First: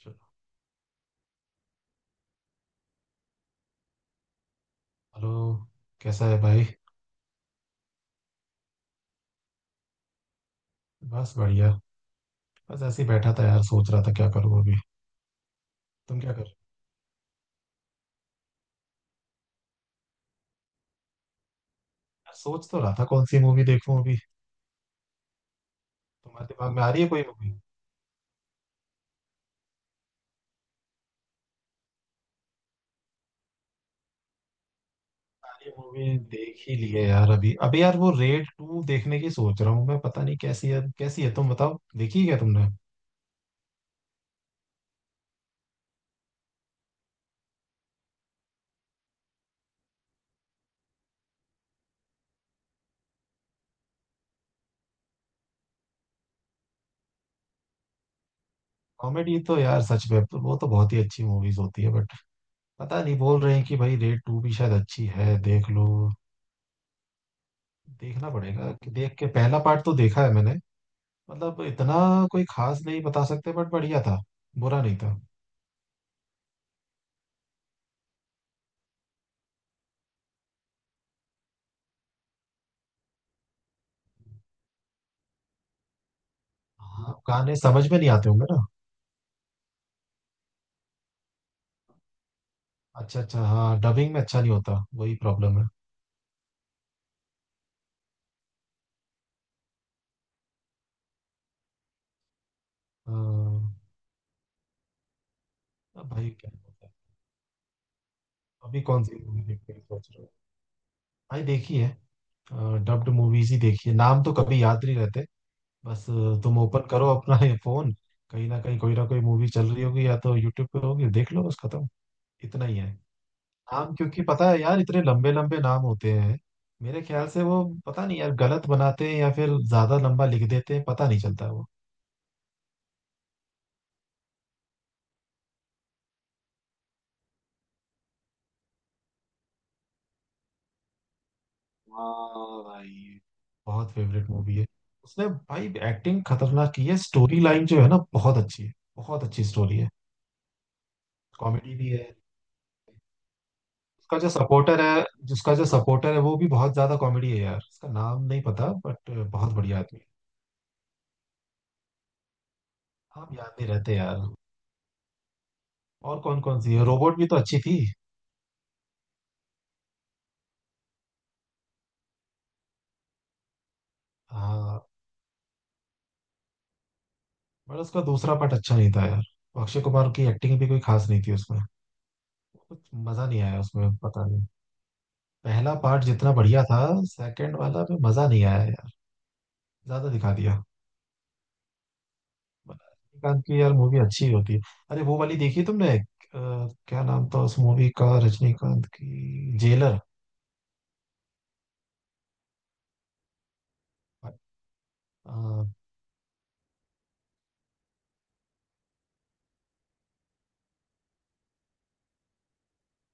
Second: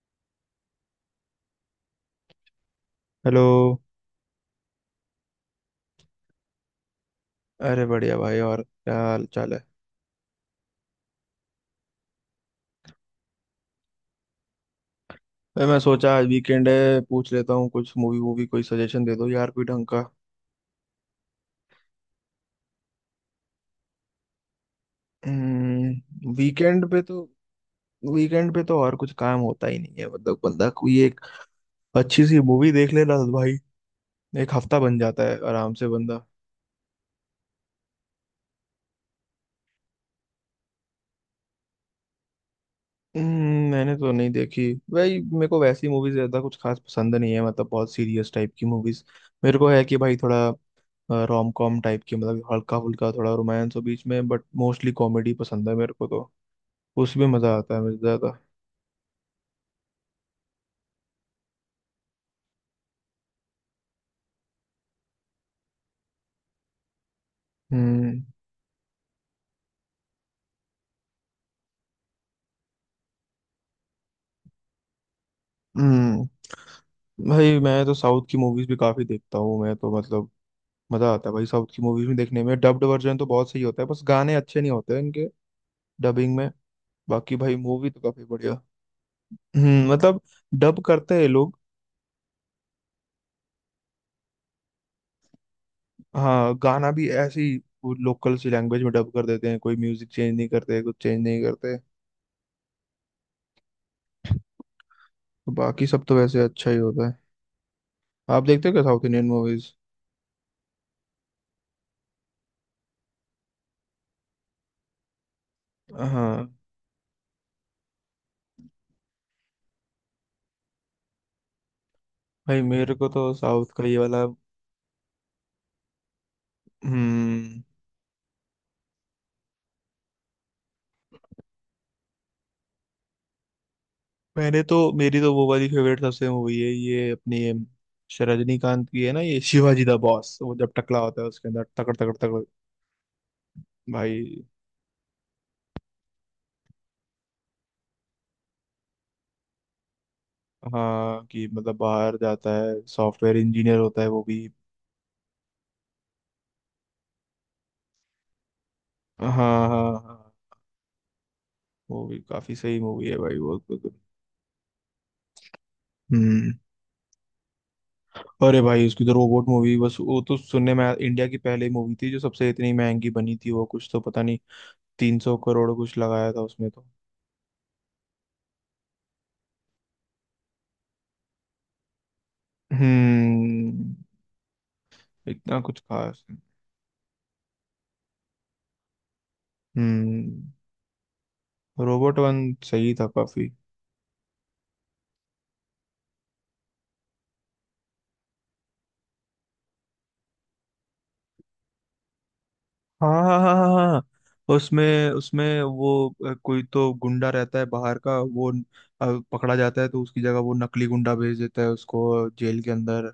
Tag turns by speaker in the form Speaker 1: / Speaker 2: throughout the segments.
Speaker 1: चलो।
Speaker 2: Hello.
Speaker 1: Hello. कैसा है भाई?
Speaker 2: अरे बढ़िया भाई, और क्या हाल चाल है।
Speaker 1: बस बढ़िया। बस ऐसे ही बैठा था यार, सोच रहा था क्या करूँ अभी।
Speaker 2: भाई मैं सोचा
Speaker 1: तुम
Speaker 2: आज
Speaker 1: क्या कर?
Speaker 2: वीकेंड है, पूछ लेता हूँ, कुछ मूवी वूवी कोई सजेशन दे दो यार कोई ढंग का।
Speaker 1: यार सोच तो रहा था कौन सी मूवी देखूं अभी।
Speaker 2: हम्म,
Speaker 1: तुम्हारे दिमाग में
Speaker 2: वीकेंड
Speaker 1: आ
Speaker 2: पे
Speaker 1: रही है
Speaker 2: तो
Speaker 1: कोई मूवी?
Speaker 2: वीकेंड पे तो और कुछ काम होता ही नहीं है, मतलब बंदा कोई एक अच्छी सी मूवी देख ले ना भाई। एक हफ्ता बन जाता है
Speaker 1: ये
Speaker 2: आराम से
Speaker 1: मूवी
Speaker 2: बंदा।
Speaker 1: देख ही ली है यार। अभी अभी यार वो रेड टू देखने की सोच रहा हूँ मैं। पता नहीं कैसी है, कैसी है तुम बताओ, देखी है क्या तुमने?
Speaker 2: मैंने तो नहीं देखी। भाई मेरे को वैसी मूवीज ज्यादा कुछ खास पसंद नहीं है, मतलब बहुत सीरियस टाइप की मूवीज। मेरे को है कि भाई थोड़ा रोम कॉम टाइप की, मतलब हल्का फुल्का थोड़ा रोमांस हो बीच में, बट मोस्टली कॉमेडी पसंद है मेरे को तो। उसमें मजा आता है मुझे ज्यादा।
Speaker 1: कॉमेडी तो यार सच में तो वो तो बहुत ही अच्छी मूवीज होती है बट पता नहीं, बोल रहे हैं कि भाई रेड टू भी शायद अच्छी है, देख लो।
Speaker 2: हम्म,
Speaker 1: देखना पड़ेगा कि देख के। पहला पार्ट तो देखा है मैंने, मतलब इतना कोई खास नहीं बता सकते बट बढ़िया था, बुरा नहीं था।
Speaker 2: हम्म। भाई मैं तो साउथ की मूवीज भी काफी देखता हूँ मैं तो, मतलब मजा आता है भाई साउथ की मूवीज में देखने में। डब्ड वर्जन तो बहुत सही होता है, बस गाने अच्छे नहीं होते हैं इनके डबिंग में।
Speaker 1: हाँ,
Speaker 2: बाकी भाई
Speaker 1: गाने समझ
Speaker 2: मूवी
Speaker 1: में
Speaker 2: तो
Speaker 1: नहीं
Speaker 2: काफी
Speaker 1: आते होंगे
Speaker 2: बढ़िया।
Speaker 1: ना।
Speaker 2: मतलब डब करते हैं लोग।
Speaker 1: अच्छा अच्छा, हाँ डबिंग में अच्छा नहीं होता, वही प्रॉब्लम है।
Speaker 2: हाँ, गाना भी ऐसे ही वो लोकल सी लैंग्वेज में डब कर देते हैं, कोई म्यूजिक चेंज नहीं करते, कुछ चेंज नहीं करते।
Speaker 1: हाँ।
Speaker 2: तो बाकी सब
Speaker 1: अब
Speaker 2: तो
Speaker 1: भाई
Speaker 2: वैसे
Speaker 1: क्या
Speaker 2: अच्छा ही
Speaker 1: होता है।
Speaker 2: होता है। आप देखते हो
Speaker 1: अभी
Speaker 2: क्या साउथ
Speaker 1: कौन सी
Speaker 2: इंडियन
Speaker 1: मूवी
Speaker 2: मूवीज?
Speaker 1: देखने की सोच रहे हो? भाई देखी है, डब्ड मूवीज ही देखी है, नाम तो कभी याद नहीं रहते। बस
Speaker 2: हाँ
Speaker 1: तुम ओपन करो अपना ये फोन। कहीं ना कहीं कोई ना कोई मूवी चल रही होगी, या तो यूट्यूब पे होगी, देख लो बस खत्म।
Speaker 2: भाई,
Speaker 1: इतना ही है।
Speaker 2: मेरे को तो साउथ का
Speaker 1: नाम
Speaker 2: ये
Speaker 1: क्योंकि
Speaker 2: वाला,
Speaker 1: पता है यार, इतने लंबे लंबे नाम होते हैं। मेरे ख्याल से
Speaker 2: हम्म
Speaker 1: वो पता नहीं यार, गलत बनाते हैं या फिर ज्यादा लंबा लिख देते हैं, पता नहीं चलता है वो।
Speaker 2: मैंने तो, मेरी तो वो वाली फेवरेट सबसे मूवी है ये अपनी, रजनीकांत की है ना ये शिवाजी द बॉस, वो जब टकला होता है उसके अंदर तकड़ तकड़ तकड़।
Speaker 1: हाँ भाई, बहुत फेवरेट
Speaker 2: भाई
Speaker 1: मूवी है। उसने भाई एक्टिंग खतरनाक की है, स्टोरी लाइन जो है ना, बहुत अच्छी है। बहुत अच्छी स्टोरी है।
Speaker 2: हाँ, कि
Speaker 1: कॉमेडी
Speaker 2: मतलब
Speaker 1: भी है।
Speaker 2: बाहर जाता है सॉफ्टवेयर इंजीनियर होता है
Speaker 1: उसका
Speaker 2: वो
Speaker 1: जो
Speaker 2: भी।
Speaker 1: सपोर्टर है जिसका जो सपोर्टर है, वो भी बहुत ज्यादा कॉमेडी है यार, उसका नाम नहीं पता बट
Speaker 2: हाँ
Speaker 1: बहुत
Speaker 2: हाँ
Speaker 1: बढ़िया आदमी है।
Speaker 2: हाँ, वो भी काफी सही मूवी है
Speaker 1: आप
Speaker 2: भाई
Speaker 1: याद
Speaker 2: वो
Speaker 1: नहीं
Speaker 2: तो, तो।
Speaker 1: रहते यार। और कौन
Speaker 2: हम्म
Speaker 1: कौन सी है, रोबोट भी तो अच्छी थी।
Speaker 2: अरे भाई उसकी तो रोबोट मूवी, बस वो तो इंडिया की पहली मूवी थी जो सबसे इतनी महंगी बनी थी, वो कुछ तो पता नहीं।
Speaker 1: हाँ।
Speaker 2: 300 करोड़ कुछ लगाया था उसमें तो।
Speaker 1: बट उसका दूसरा पार्ट अच्छा नहीं था यार। अक्षय कुमार की एक्टिंग भी कोई खास नहीं थी उसमें, कुछ मजा नहीं आया उसमें,
Speaker 2: हम्म
Speaker 1: पता नहीं।
Speaker 2: इतना
Speaker 1: पहला
Speaker 2: कुछ
Speaker 1: पार्ट
Speaker 2: खास।
Speaker 1: जितना बढ़िया था, सेकंड वाला में मजा नहीं आया यार, ज्यादा दिखा
Speaker 2: हम्म
Speaker 1: दिया।
Speaker 2: रोबोट वन सही था
Speaker 1: रजनीकांत
Speaker 2: काफी।
Speaker 1: की यार मूवी अच्छी होती है। अरे वो वाली देखी तुमने क्या नाम था उस मूवी का, रजनीकांत की जेलर।
Speaker 2: हाँ हाँ हाँ हाँ हाँ। उसमें उसमें
Speaker 1: अ,
Speaker 2: वो कोई तो गुंडा रहता है बाहर का, वो पकड़ा जाता है, तो उसकी जगह वो नकली गुंडा भेज देता है उसको जेल के अंदर।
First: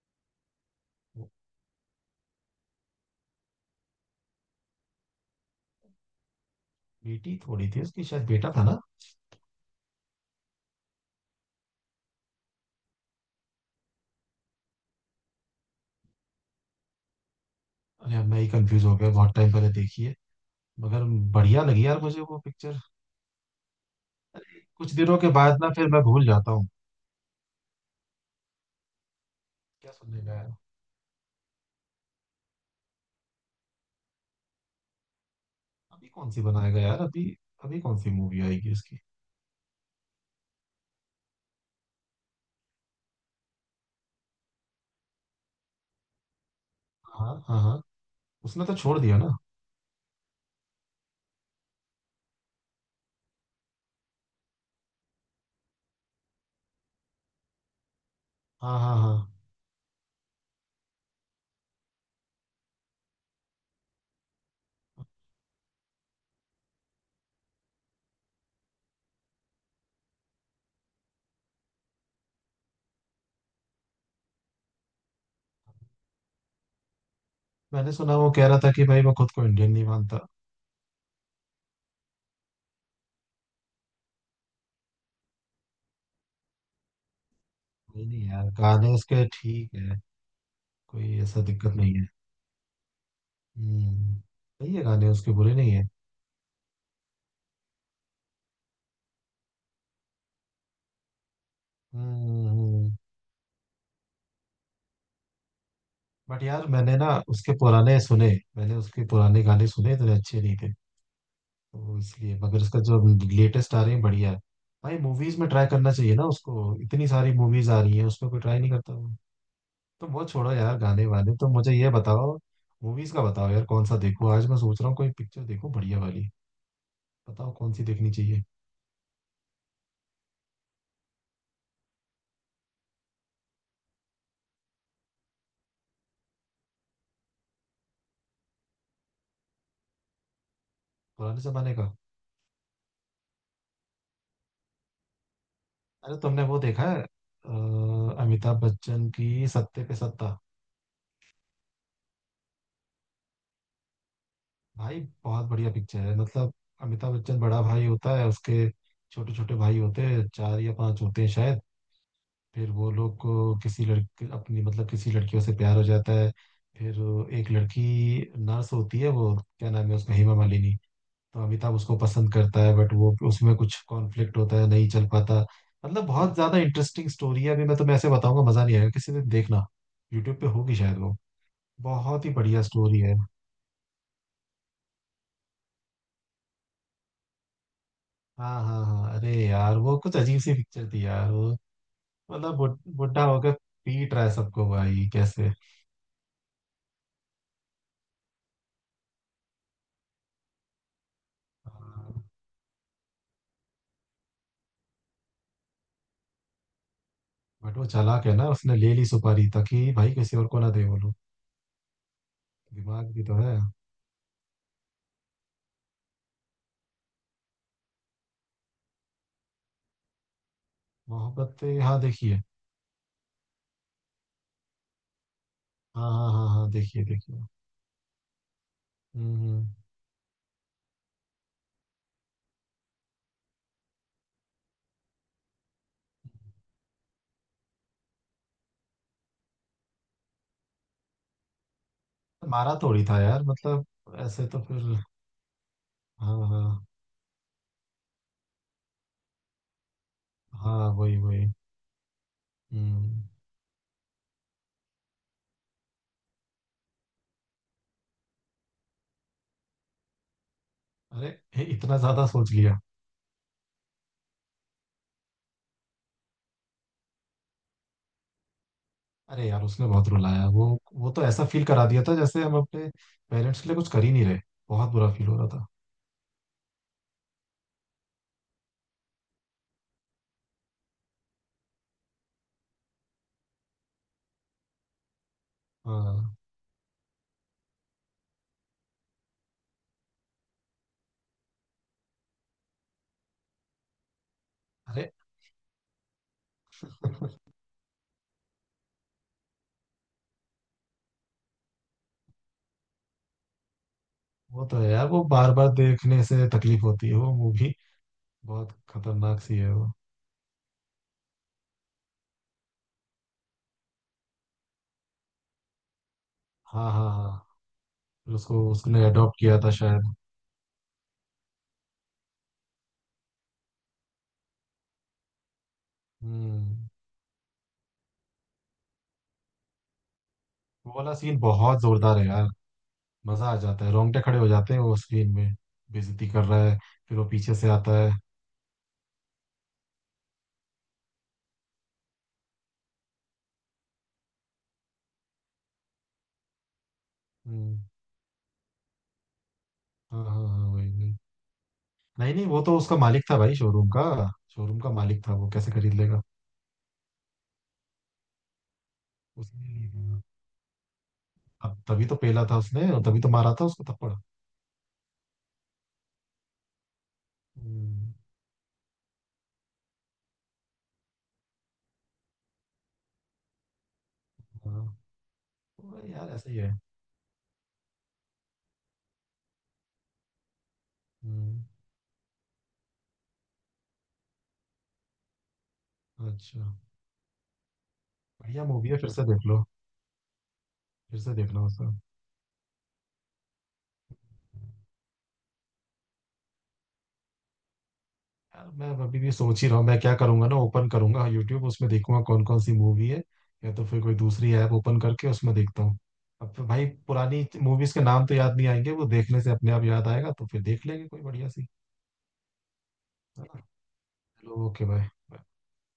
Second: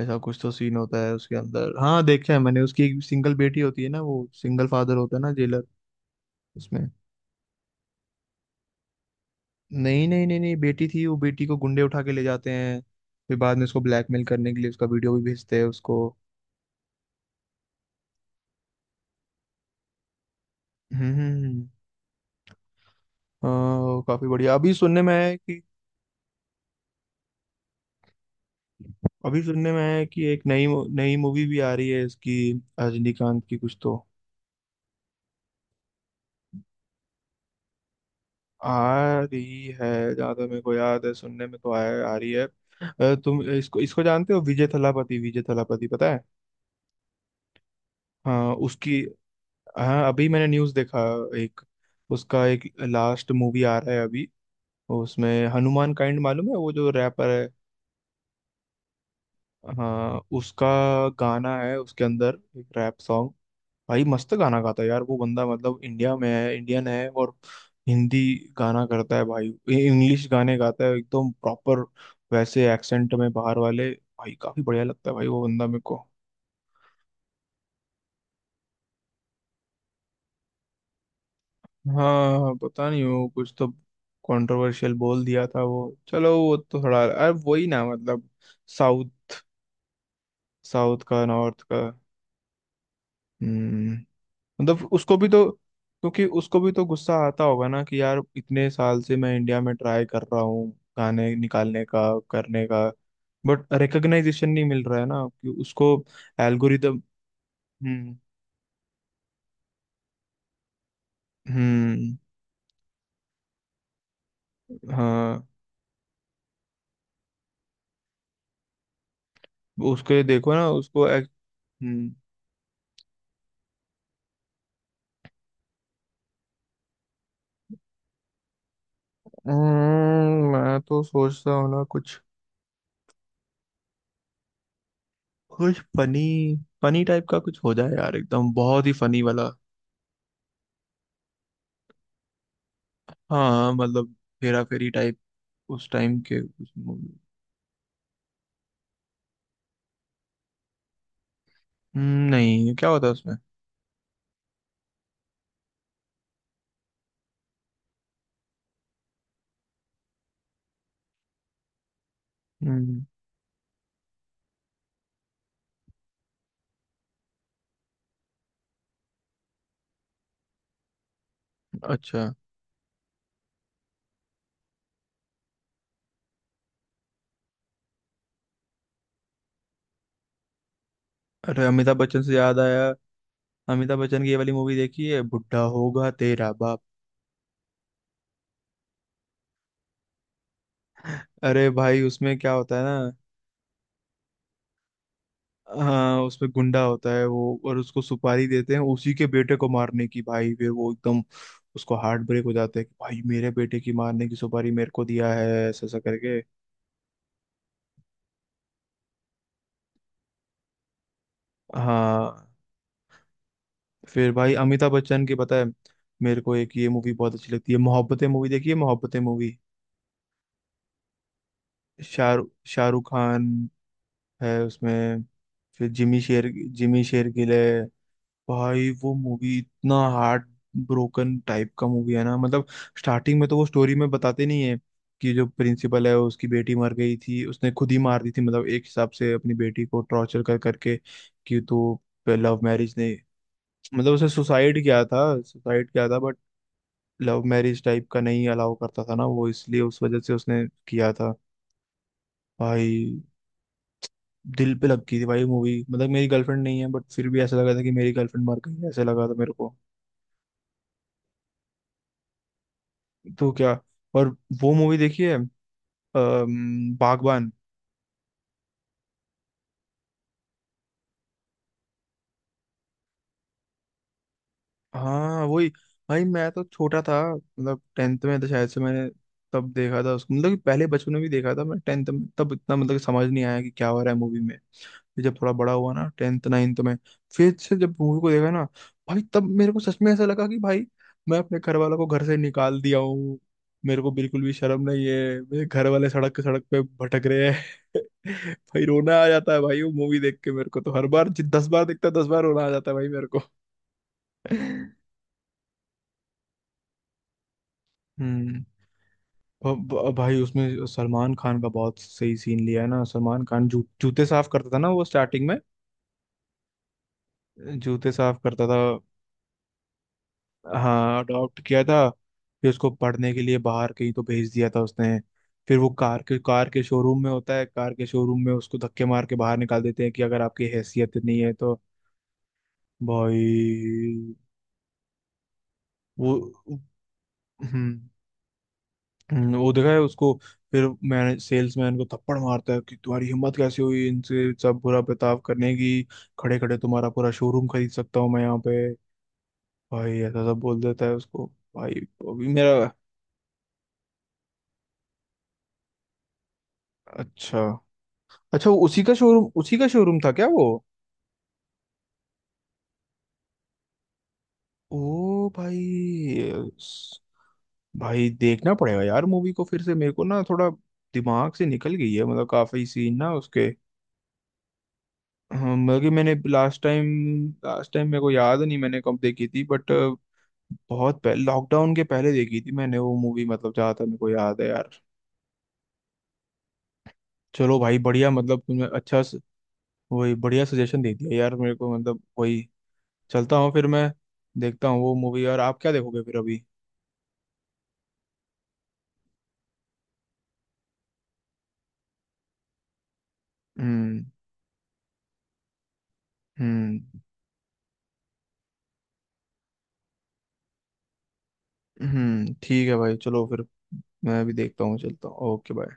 Speaker 2: ऐसा कुछ तो सीन होता है
Speaker 1: वो
Speaker 2: उसके अंदर। हाँ देखा है मैंने, उसकी एक सिंगल बेटी होती है ना, वो सिंगल फादर होता है ना जेलर उसमें।
Speaker 1: बेटी थोड़ी थी उसकी, शायद बेटा था ना।
Speaker 2: नहीं नहीं नहीं नहीं, बेटी थी, वो बेटी को गुंडे उठा के ले जाते हैं। फिर बाद में उसको ब्लैकमेल करने के लिए उसका वीडियो भी भेजते हैं उसको।
Speaker 1: अरे अब मैं ही कंफ्यूज हो गया, बहुत टाइम पहले देखी है मगर।
Speaker 2: हम्म हम्म,
Speaker 1: बढ़िया
Speaker 2: हम्म।
Speaker 1: लगी यार मुझे वो पिक्चर।
Speaker 2: हाँ, काफी बढ़िया। अभी
Speaker 1: कुछ
Speaker 2: सुनने में
Speaker 1: दिनों
Speaker 2: आया
Speaker 1: के
Speaker 2: है कि
Speaker 1: बाद ना फिर मैं भूल जाता हूँ। क्या सुनने
Speaker 2: एक
Speaker 1: गया?
Speaker 2: नई मूवी भी आ रही है इसकी, रजनीकांत की कुछ तो
Speaker 1: अभी कौन सी बनाएगा यार अभी? अभी कौन सी मूवी आएगी उसकी?
Speaker 2: आ रही है। जहाँ तक मेरे को याद है, सुनने में तो आया, आ रही है। तुम इसको इसको जानते हो, विजय थलापति, विजय थलापति पता है?
Speaker 1: हाँ हाँ हाँ।
Speaker 2: हाँ
Speaker 1: उसने तो छोड़
Speaker 2: उसकी,
Speaker 1: दिया ना।
Speaker 2: हाँ, अभी मैंने न्यूज़ देखा, एक उसका एक लास्ट मूवी आ रहा है अभी। उसमें हनुमान काइंड मालूम है, वो जो रैपर है।
Speaker 1: हाँ हाँ हाँ।
Speaker 2: हाँ, उसका गाना है उसके अंदर, एक रैप सॉन्ग। भाई मस्त गाना गाता है यार वो बंदा, मतलब इंडिया में है, इंडियन है, और हिंदी गाना करता है भाई, इंग्लिश गाने गाता है एकदम प्रॉपर। वैसे एक्सेंट में बाहर वाले, भाई काफी बढ़िया लगता है भाई वो बंदा मेरे को।
Speaker 1: मैंने सुना वो कह रहा था कि भाई मैं खुद को इंडियन नहीं मानता।
Speaker 2: हाँ, पता नहीं वो कुछ तो कंट्रोवर्शियल बोल दिया था वो, चलो, वो तो थोड़ा, अरे वही ना,
Speaker 1: नहीं नहीं
Speaker 2: मतलब
Speaker 1: यार, गाने उसके
Speaker 2: साउथ
Speaker 1: ठीक है,
Speaker 2: साउथ
Speaker 1: कोई
Speaker 2: का,
Speaker 1: ऐसा
Speaker 2: नॉर्थ
Speaker 1: दिक्कत
Speaker 2: का।
Speaker 1: नहीं है।
Speaker 2: हम्म
Speaker 1: हम्म। सही है,
Speaker 2: मतलब
Speaker 1: गाने
Speaker 2: उसको भी
Speaker 1: उसके
Speaker 2: तो,
Speaker 1: बुरे नहीं है।
Speaker 2: क्योंकि उसको भी तो गुस्सा आता होगा ना, कि यार इतने साल से मैं इंडिया में ट्राई कर रहा हूँ गाने निकालने का, करने का,
Speaker 1: हम्म।
Speaker 2: बट रिकग्नाइजेशन नहीं मिल रहा है ना, कि उसको
Speaker 1: बट यार
Speaker 2: एल्गोरिदम। हम्म,
Speaker 1: मैंने उसके पुराने गाने सुने, इतने अच्छे नहीं थे। तो
Speaker 2: हम्म।
Speaker 1: इसलिए मगर, उसका जो लेटेस्ट आ रहे हैं बढ़िया है। भाई मूवीज
Speaker 2: हाँ,
Speaker 1: में ट्राई करना चाहिए ना उसको, इतनी सारी मूवीज आ रही है, उसमें कोई ट्राई नहीं करता। तो
Speaker 2: उसके
Speaker 1: वो छोड़ो
Speaker 2: देखो ना,
Speaker 1: यार, गाने
Speaker 2: उसको
Speaker 1: वाने तो, मुझे ये
Speaker 2: हम्म,
Speaker 1: बताओ, मूवीज का बताओ यार कौन सा देखूं। आज मैं सोच रहा हूँ कोई पिक्चर देखूं बढ़िया वाली, बताओ कौन सी देखनी चाहिए।
Speaker 2: मैं तो सोचता हूँ ना कुछ, कुछ फनी, फनी टाइप का कुछ हो जाए यार, एकदम बहुत ही फनी वाला।
Speaker 1: पुराने जमाने का।
Speaker 2: हाँ, मतलब हेरा फेरी टाइप, उस
Speaker 1: अरे
Speaker 2: टाइम के
Speaker 1: तुमने वो
Speaker 2: कुछ
Speaker 1: देखा है
Speaker 2: मूवी।
Speaker 1: अमिताभ बच्चन की सत्ते पे सत्ता?
Speaker 2: नहीं, क्या होता है उसमें?
Speaker 1: भाई बहुत बढ़िया पिक्चर है। मतलब अमिताभ बच्चन बड़ा भाई होता है, उसके छोटे छोटे भाई होते हैं, चार या पांच होते हैं शायद। फिर वो
Speaker 2: हम्म,
Speaker 1: लोग को किसी लड़की, अपनी मतलब, किसी लड़कियों से प्यार हो जाता है। फिर एक लड़की, नर्स होती है वो, क्या नाम है उसका, हेमा मालिनी। तो अमिताभ उसको
Speaker 2: अच्छा।
Speaker 1: पसंद करता है बट वो उसमें कुछ कॉन्फ्लिक्ट होता है, नहीं चल पाता। मतलब बहुत ज्यादा इंटरेस्टिंग स्टोरी है, अभी मैं तुम्हें ऐसे बताऊंगा मजा नहीं आएगा, किसी दिन देखना। यूट्यूब पे होगी शायद वो।
Speaker 2: अरे अमिताभ बच्चन
Speaker 1: बहुत ही
Speaker 2: से याद
Speaker 1: बढ़िया
Speaker 2: आया,
Speaker 1: स्टोरी है।
Speaker 2: अमिताभ बच्चन की ये वाली मूवी देखी है, बुढ़ा होगा तेरा बाप?
Speaker 1: हाँ हाँ हाँ, अरे यार वो कुछ अजीब सी पिक्चर थी यार वो।
Speaker 2: अरे भाई उसमें क्या
Speaker 1: मतलब
Speaker 2: होता है ना,
Speaker 1: बुढ़ा होकर पीट रहा है सबको भाई, कैसे?
Speaker 2: हाँ उसमें गुंडा होता है वो, और उसको सुपारी देते हैं उसी के बेटे को मारने की। भाई फिर वो एकदम, उसको हार्ट ब्रेक हो जाता है कि भाई मेरे बेटे की मारने की सुपारी मेरे को दिया है, ऐसा ऐसा करके।
Speaker 1: बट वो चालाक है ना, उसने ले ली सुपारी ताकि भाई किसी और को ना दे, बोलो।
Speaker 2: हाँ,
Speaker 1: दिमाग भी तो है।
Speaker 2: फिर भाई अमिताभ बच्चन की, पता है, मेरे को एक ये मूवी बहुत अच्छी लगती है, मोहब्बतें मूवी देखी है, मोहब्बतें मूवी।
Speaker 1: मोहब्बत। हाँ देखिए।
Speaker 2: शाहरुख शाहरुख खान है उसमें, फिर
Speaker 1: हाँ हाँ हाँ हाँ,
Speaker 2: जिमी
Speaker 1: देखिए देखिए।
Speaker 2: शेरगिल है। भाई वो
Speaker 1: हम्म
Speaker 2: मूवी
Speaker 1: हम्म।
Speaker 2: इतना हार्ट ब्रोकन टाइप का मूवी है ना, मतलब स्टार्टिंग में तो वो स्टोरी में बताते नहीं है कि जो प्रिंसिपल है उसकी बेटी मर गई थी, उसने खुद ही मार दी थी, मतलब एक हिसाब से अपनी बेटी को टॉर्चर कर करके कि तू लव
Speaker 1: मारा
Speaker 2: मैरिज
Speaker 1: थोड़ी
Speaker 2: नहीं,
Speaker 1: था यार, मतलब।
Speaker 2: मतलब उसे
Speaker 1: ऐसे तो फिर।
Speaker 2: सुसाइड किया था,
Speaker 1: हाँ
Speaker 2: बट
Speaker 1: हाँ
Speaker 2: लव मैरिज टाइप का नहीं अलाउ करता था ना वो, इसलिए, उस वजह से उसने
Speaker 1: हाँ
Speaker 2: किया
Speaker 1: वही
Speaker 2: था।
Speaker 1: वही।
Speaker 2: भाई
Speaker 1: हम्म।
Speaker 2: दिल पे लग गई थी भाई मूवी, मतलब मेरी गर्लफ्रेंड नहीं है, बट फिर भी ऐसा लगा था कि मेरी गर्लफ्रेंड मर गई, ऐसा लगा था मेरे को।
Speaker 1: अरे, हे, इतना ज्यादा सोच लिया।
Speaker 2: तो क्या, और वो मूवी देखी है, बागबान?
Speaker 1: अरे यार उसने बहुत रुलाया वो। वो तो ऐसा फील करा दिया था जैसे हम अपने पेरेंट्स के लिए कुछ कर ही नहीं रहे। बहुत बुरा फील हो
Speaker 2: हाँ
Speaker 1: रहा था।
Speaker 2: वही। भाई मैं तो छोटा था, मतलब टेंथ में था शायद, से मैंने तब देखा था उसको, मतलब कि पहले बचपन में भी देखा था मैं टेंथ में, तब इतना, मतलब कि समझ नहीं आया कि क्या हो रहा है मूवी में। फिर जब थोड़ा बड़ा हुआ ना,
Speaker 1: हाँ,
Speaker 2: टेंथ नाइन्थ में, फिर से जब मूवी को देखा ना, भाई तब मेरे को सच में ऐसा लगा कि भाई मैं अपने घर वालों को घर से निकाल दिया हूँ, मेरे को बिल्कुल भी शर्म नहीं
Speaker 1: अरे
Speaker 2: है, मेरे घर वाले सड़क के सड़क पे भटक रहे हैं। भाई रोना आ जाता है भाई, वो मूवी देख के मेरे को तो हर बार, 10 बार देखता, 10 बार रोना आ जाता है भाई मेरे को।
Speaker 1: वो तो है यार, वो बार बार देखने से तकलीफ होती है वो मूवी।
Speaker 2: हम्म
Speaker 1: बहुत खतरनाक सी है वो।
Speaker 2: भाई उसमें सलमान खान का बहुत सही सीन लिया है ना, सलमान खान जूते साफ करता था ना वो स्टार्टिंग में,
Speaker 1: हाँ हाँ हाँ।
Speaker 2: जूते
Speaker 1: फिर
Speaker 2: साफ करता
Speaker 1: उसको
Speaker 2: था।
Speaker 1: उसने अडॉप्ट किया था शायद।
Speaker 2: हाँ अडॉप्ट किया था, फिर उसको पढ़ने के लिए बाहर कहीं तो भेज दिया था उसने। फिर वो कार के
Speaker 1: हम्म।
Speaker 2: शोरूम में होता है, कार के शोरूम में उसको धक्के मार के बाहर निकाल देते हैं कि अगर आपकी
Speaker 1: वो वाला
Speaker 2: हैसियत
Speaker 1: सीन
Speaker 2: नहीं है तो,
Speaker 1: बहुत जोरदार है यार,
Speaker 2: भाई
Speaker 1: मजा आ जाता है, रोंगटे खड़े हो जाते हैं। वो स्क्रीन में बेइज्जती
Speaker 2: वो
Speaker 1: कर रहा है, फिर वो पीछे से आता
Speaker 2: हम्म
Speaker 1: है।
Speaker 2: वो देखा है उसको। फिर मैंने, सेल्समैन को थप्पड़ मारता है कि तुम्हारी हिम्मत कैसे हुई इनसे सब बुरा बर्ताव करने की, खड़े खड़े तुम्हारा पूरा शोरूम
Speaker 1: हम्म।
Speaker 2: खरीद सकता हूँ मैं यहाँ पे, भाई
Speaker 1: हाँ
Speaker 2: ऐसा
Speaker 1: हाँ
Speaker 2: सब
Speaker 1: हाँ
Speaker 2: बोल
Speaker 1: वही
Speaker 2: देता है
Speaker 1: वही।
Speaker 2: उसको। भाई
Speaker 1: नहीं नहीं,
Speaker 2: अभी
Speaker 1: वो तो
Speaker 2: मेरा,
Speaker 1: उसका मालिक था भाई, शोरूम का। शोरूम का मालिक था, वो कैसे खरीद लेगा?
Speaker 2: अच्छा अच्छा, वो
Speaker 1: उसने
Speaker 2: उसी का
Speaker 1: नहीं
Speaker 2: शोरूम
Speaker 1: खरीदा।
Speaker 2: था क्या वो?
Speaker 1: अब तभी तो पेला था उसने, और तभी तो मारा था उसको थप्पड़।
Speaker 2: ओ भाई, स-
Speaker 1: हम्म,
Speaker 2: भाई देखना पड़ेगा यार मूवी को फिर से, मेरे को ना थोड़ा दिमाग से निकल गई है, मतलब काफी सीन ना उसके।
Speaker 1: हाँ। वो
Speaker 2: बल्कि
Speaker 1: यार
Speaker 2: मैंने
Speaker 1: ऐसा ही है।
Speaker 2: लास्ट टाइम मेरे को याद नहीं मैंने कब देखी थी, बट बहुत पहले,
Speaker 1: हम्म,
Speaker 2: लॉकडाउन के पहले देखी थी मैंने वो मूवी, मतलब जहाँ तक मेरे को याद है यार।
Speaker 1: अच्छा।
Speaker 2: चलो भाई बढ़िया, मतलब
Speaker 1: बढ़िया
Speaker 2: तुमने
Speaker 1: मूवी है, फिर
Speaker 2: अच्छा
Speaker 1: से देख लो,
Speaker 2: वही बढ़िया सजेशन दे
Speaker 1: फिर से
Speaker 2: दिया यार
Speaker 1: देखना
Speaker 2: मेरे को,
Speaker 1: उसे।
Speaker 2: मतलब वही। चलता हूँ फिर मैं, देखता हूँ वो मूवी। और आप क्या देखोगे फिर अभी?
Speaker 1: यार मैं अभी भी सोच ही रहा हूँ मैं क्या करूंगा, ना ओपन करूंगा यूट्यूब, उसमें देखूंगा कौन कौन सी मूवी है, या तो फिर कोई
Speaker 2: हम्म,
Speaker 1: दूसरी ऐप ओपन करके उसमें देखता हूँ। अब फिर भाई
Speaker 2: हम्म,
Speaker 1: पुरानी मूवीज के नाम तो याद नहीं आएंगे, वो देखने से अपने आप याद आएगा, तो फिर देख लेंगे कोई बढ़िया सी,
Speaker 2: हम्म, ठीक है भाई, चलो
Speaker 1: है ना?
Speaker 2: फिर, मैं भी
Speaker 1: चलो
Speaker 2: देखता
Speaker 1: ओके
Speaker 2: हूँ, चलता
Speaker 1: भाई।
Speaker 2: हूँ, ओके बाय।